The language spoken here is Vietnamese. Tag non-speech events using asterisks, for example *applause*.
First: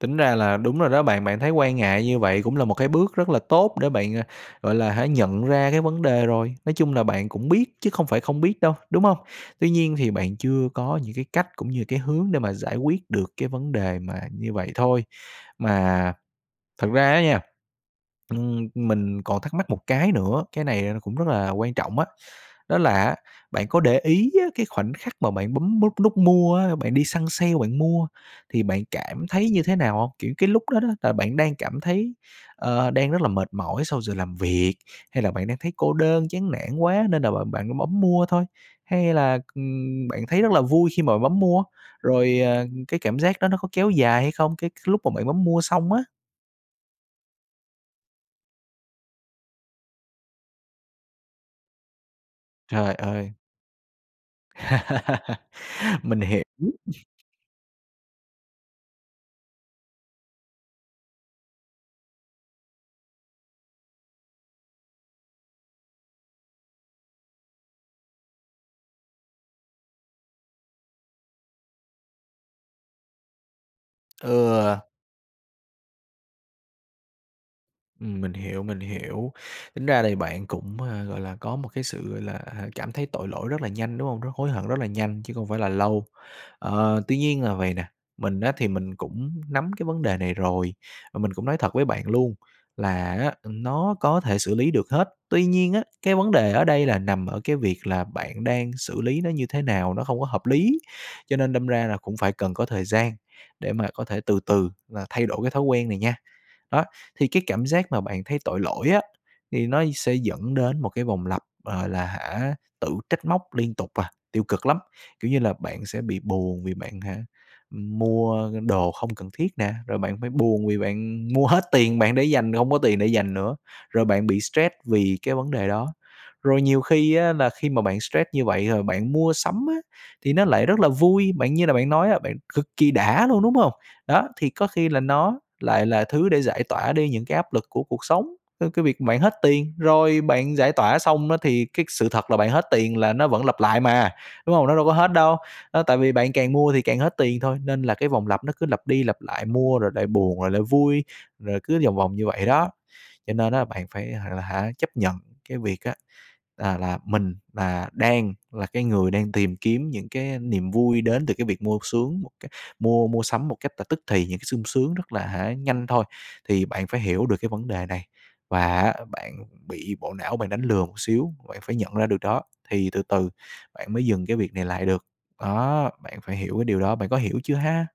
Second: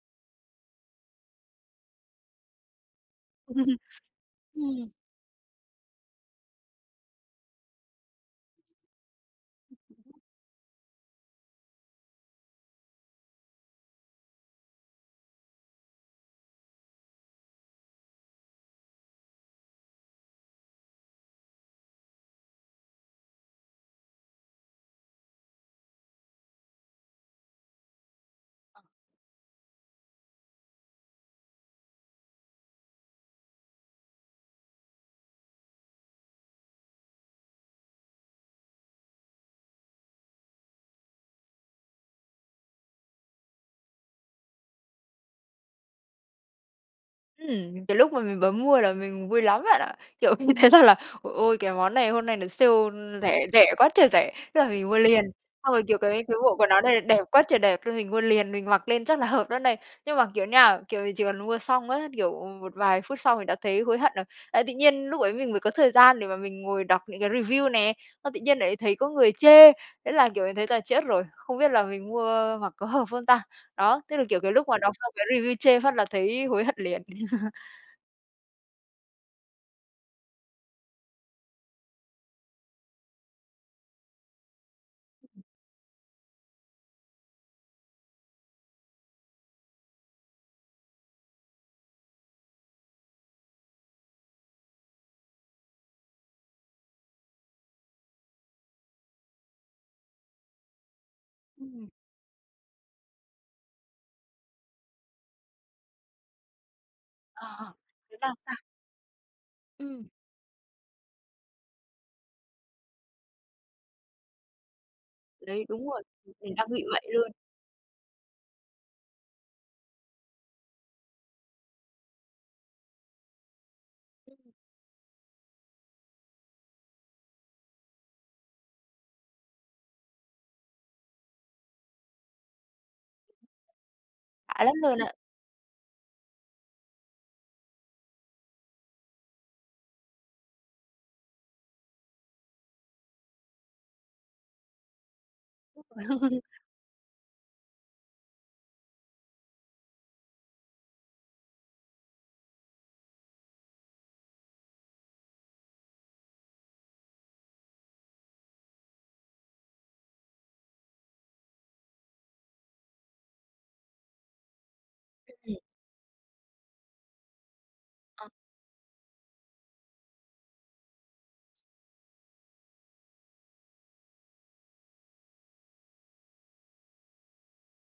Tính ra là đúng rồi đó bạn, bạn thấy quan ngại như vậy cũng là một cái bước rất là tốt *laughs* để bạn, à, gọi Ừm. là, hả, nhận ra cái vấn đề rồi. Nói chung là bạn cũng biết chứ không phải không biết đâu, đúng hông? Tuy nhiên thì bạn chưa có những cái cách, cũng như cái hướng để mà giải quyết được cái vấn đề mà như vậy thôi. Mà thật ra á nha, ừm, mình còn thắc mắc một cái nữa, cái này nó cũng rất là quan trọng á, đó là á, bạn có để ý á, cái khoảnh khắc mà bạn bấm nút nút mua á, bạn đi săn sale bạn mua, thì bạn cảm thấy như thế nào hông? Kiểu, cái lúc đó đó là bạn đang cảm thấy, ờ, đang rất là mệt mỏi sau giờ làm việc? Hay là bạn đang thấy cô đơn, chán nản quá nên là bạn bạn bấm mua thôi? Hay là, ừm, bạn thấy rất là vui khi mà bạn bấm mua, rồi, à, cái cảm giác đó nó có kéo dài hay không? Cái lúc mà bạn bấm mua xong á. Ừm, cái lúc mà mình bấm mua là mình vui lắm bạn ạ. Kiểu, mình thấy rằng là, ồ, ôi, cái món này hôm nay nó sale Trời ơi! rẻ rẻ quá trời rẻ, thế là mình mua liền. *laughs* Xong rồi, kiểu, cái Mình cái hiểu. bộ quần áo này đẹp quá trời đẹp nên mình mua liền, mình mặc lên chắc là hợp đó này, nhưng mà, kiểu, nha, kiểu, mình chỉ cần mua xong á, kiểu, một vài phút sau mình đã thấy hối hận rồi. Ờ, tự nhiên lúc ấy mình mới có thời gian để mà mình ngồi đọc những cái review nè, xong tự nhiên lại thấy có người chê, thế là, kiểu, mình thấy là chết rồi, không biết là mình mua mặc có hợp không ta? Đó, tức là, Ừ. kiểu, cái lúc mà đọc xong cái review chê phát là thấy hối hận liền. *laughs* Ừm, mình hiểu, mình hiểu, tính ra thì bạn cũng, à, gọi là, có một cái sự, gọi là, hả, cảm thấy tội lỗi rất là nhanh, đúng hông? Rất hối hận, rất là nhanh chứ không phải là lâu. Ờ, tuy nhiên là vầy nè, mình á, thì mình cũng nắm cái vấn đề này rồi, và mình cũng nói thật với bạn luôn là á, ừm, nó có thể xử lý được hết. Tuy nhiên á, cái vấn đề ở đây là nằm ở cái việc là bạn đang xử lý nó như thế nào? Nó không có hợp lý, cho nên đâm Ừm. ra là cũng phải cần có thời gian để mà có thể từ từ và thay đổi cái thói quen này nha. Đó, thì À, cái cảm *unintelligible* giác mà bạn sao thấy ta? tội lỗi á, thì nó Ừm. sẽ dẫn đến một cái vòng lặp, gọi là, hả, tự trách móc liên tục, à, tiêu cực lắm. Kiểu như là, Đấy, bạn đúng sẽ rồi, bị mình buồn đang vì bị bạn, vậy hả, luôn. ừm, mua đồ không cần thiết nè, rồi bạn phải buồn vì bạn mua hết tiền bạn để dành, hông có tiền để dành nữa, rồi bạn Ừm. bị stress vì cái vấn đề đó. Rồi nhiều khi á, là khi mà bạn stress như vậy rồi bạn mua sắm á, thì nó lại rất là vui, bạn như là bạn nói á, bạn cực kỳ đã luôn, đúng hông? Đó, thì Đã có lắm khi luôn là á. nó lại là thứ để giải tỏa đi những cái áp lực của cuộc sống, ơ, cái việc bạn hết tiền, rồi bạn giải tỏa xong á, thì cái sự thật là bạn hết tiền là nó vẫn lặp lại mà, đúng hông? Nó đâu có hết đâu, đó, tại vì *unintelligible* bạn càng *laughs* mua thì càng hết tiền thôi, nên là cái vòng lặp nó cứ lặp đi lặp lại mua rồi lại buồn rồi lại vui, rồi cứ vòng vòng như vậy đó. Cho nên bạn phải, là hả, chấp nhận cái việc á, là là mình là đang là cái người đang tìm kiếm những cái, a, niềm vui đến từ cái việc mua xuống một cái mua mua sắm một cách là tức thì, những cái sung sướng rất là, hả, Ừm. nhanh thôi. Thì bạn phải hiểu được cái vấn đề này Ờ. và á, bạn bị bộ não bạn đánh lừa một xíu, bạn phải nhận ra được đó, thì từ từ bạn mới dừng cái việc này lại được. Đó, bạn phải hiểu cái điều đó, bạn có hiểu chưa ha?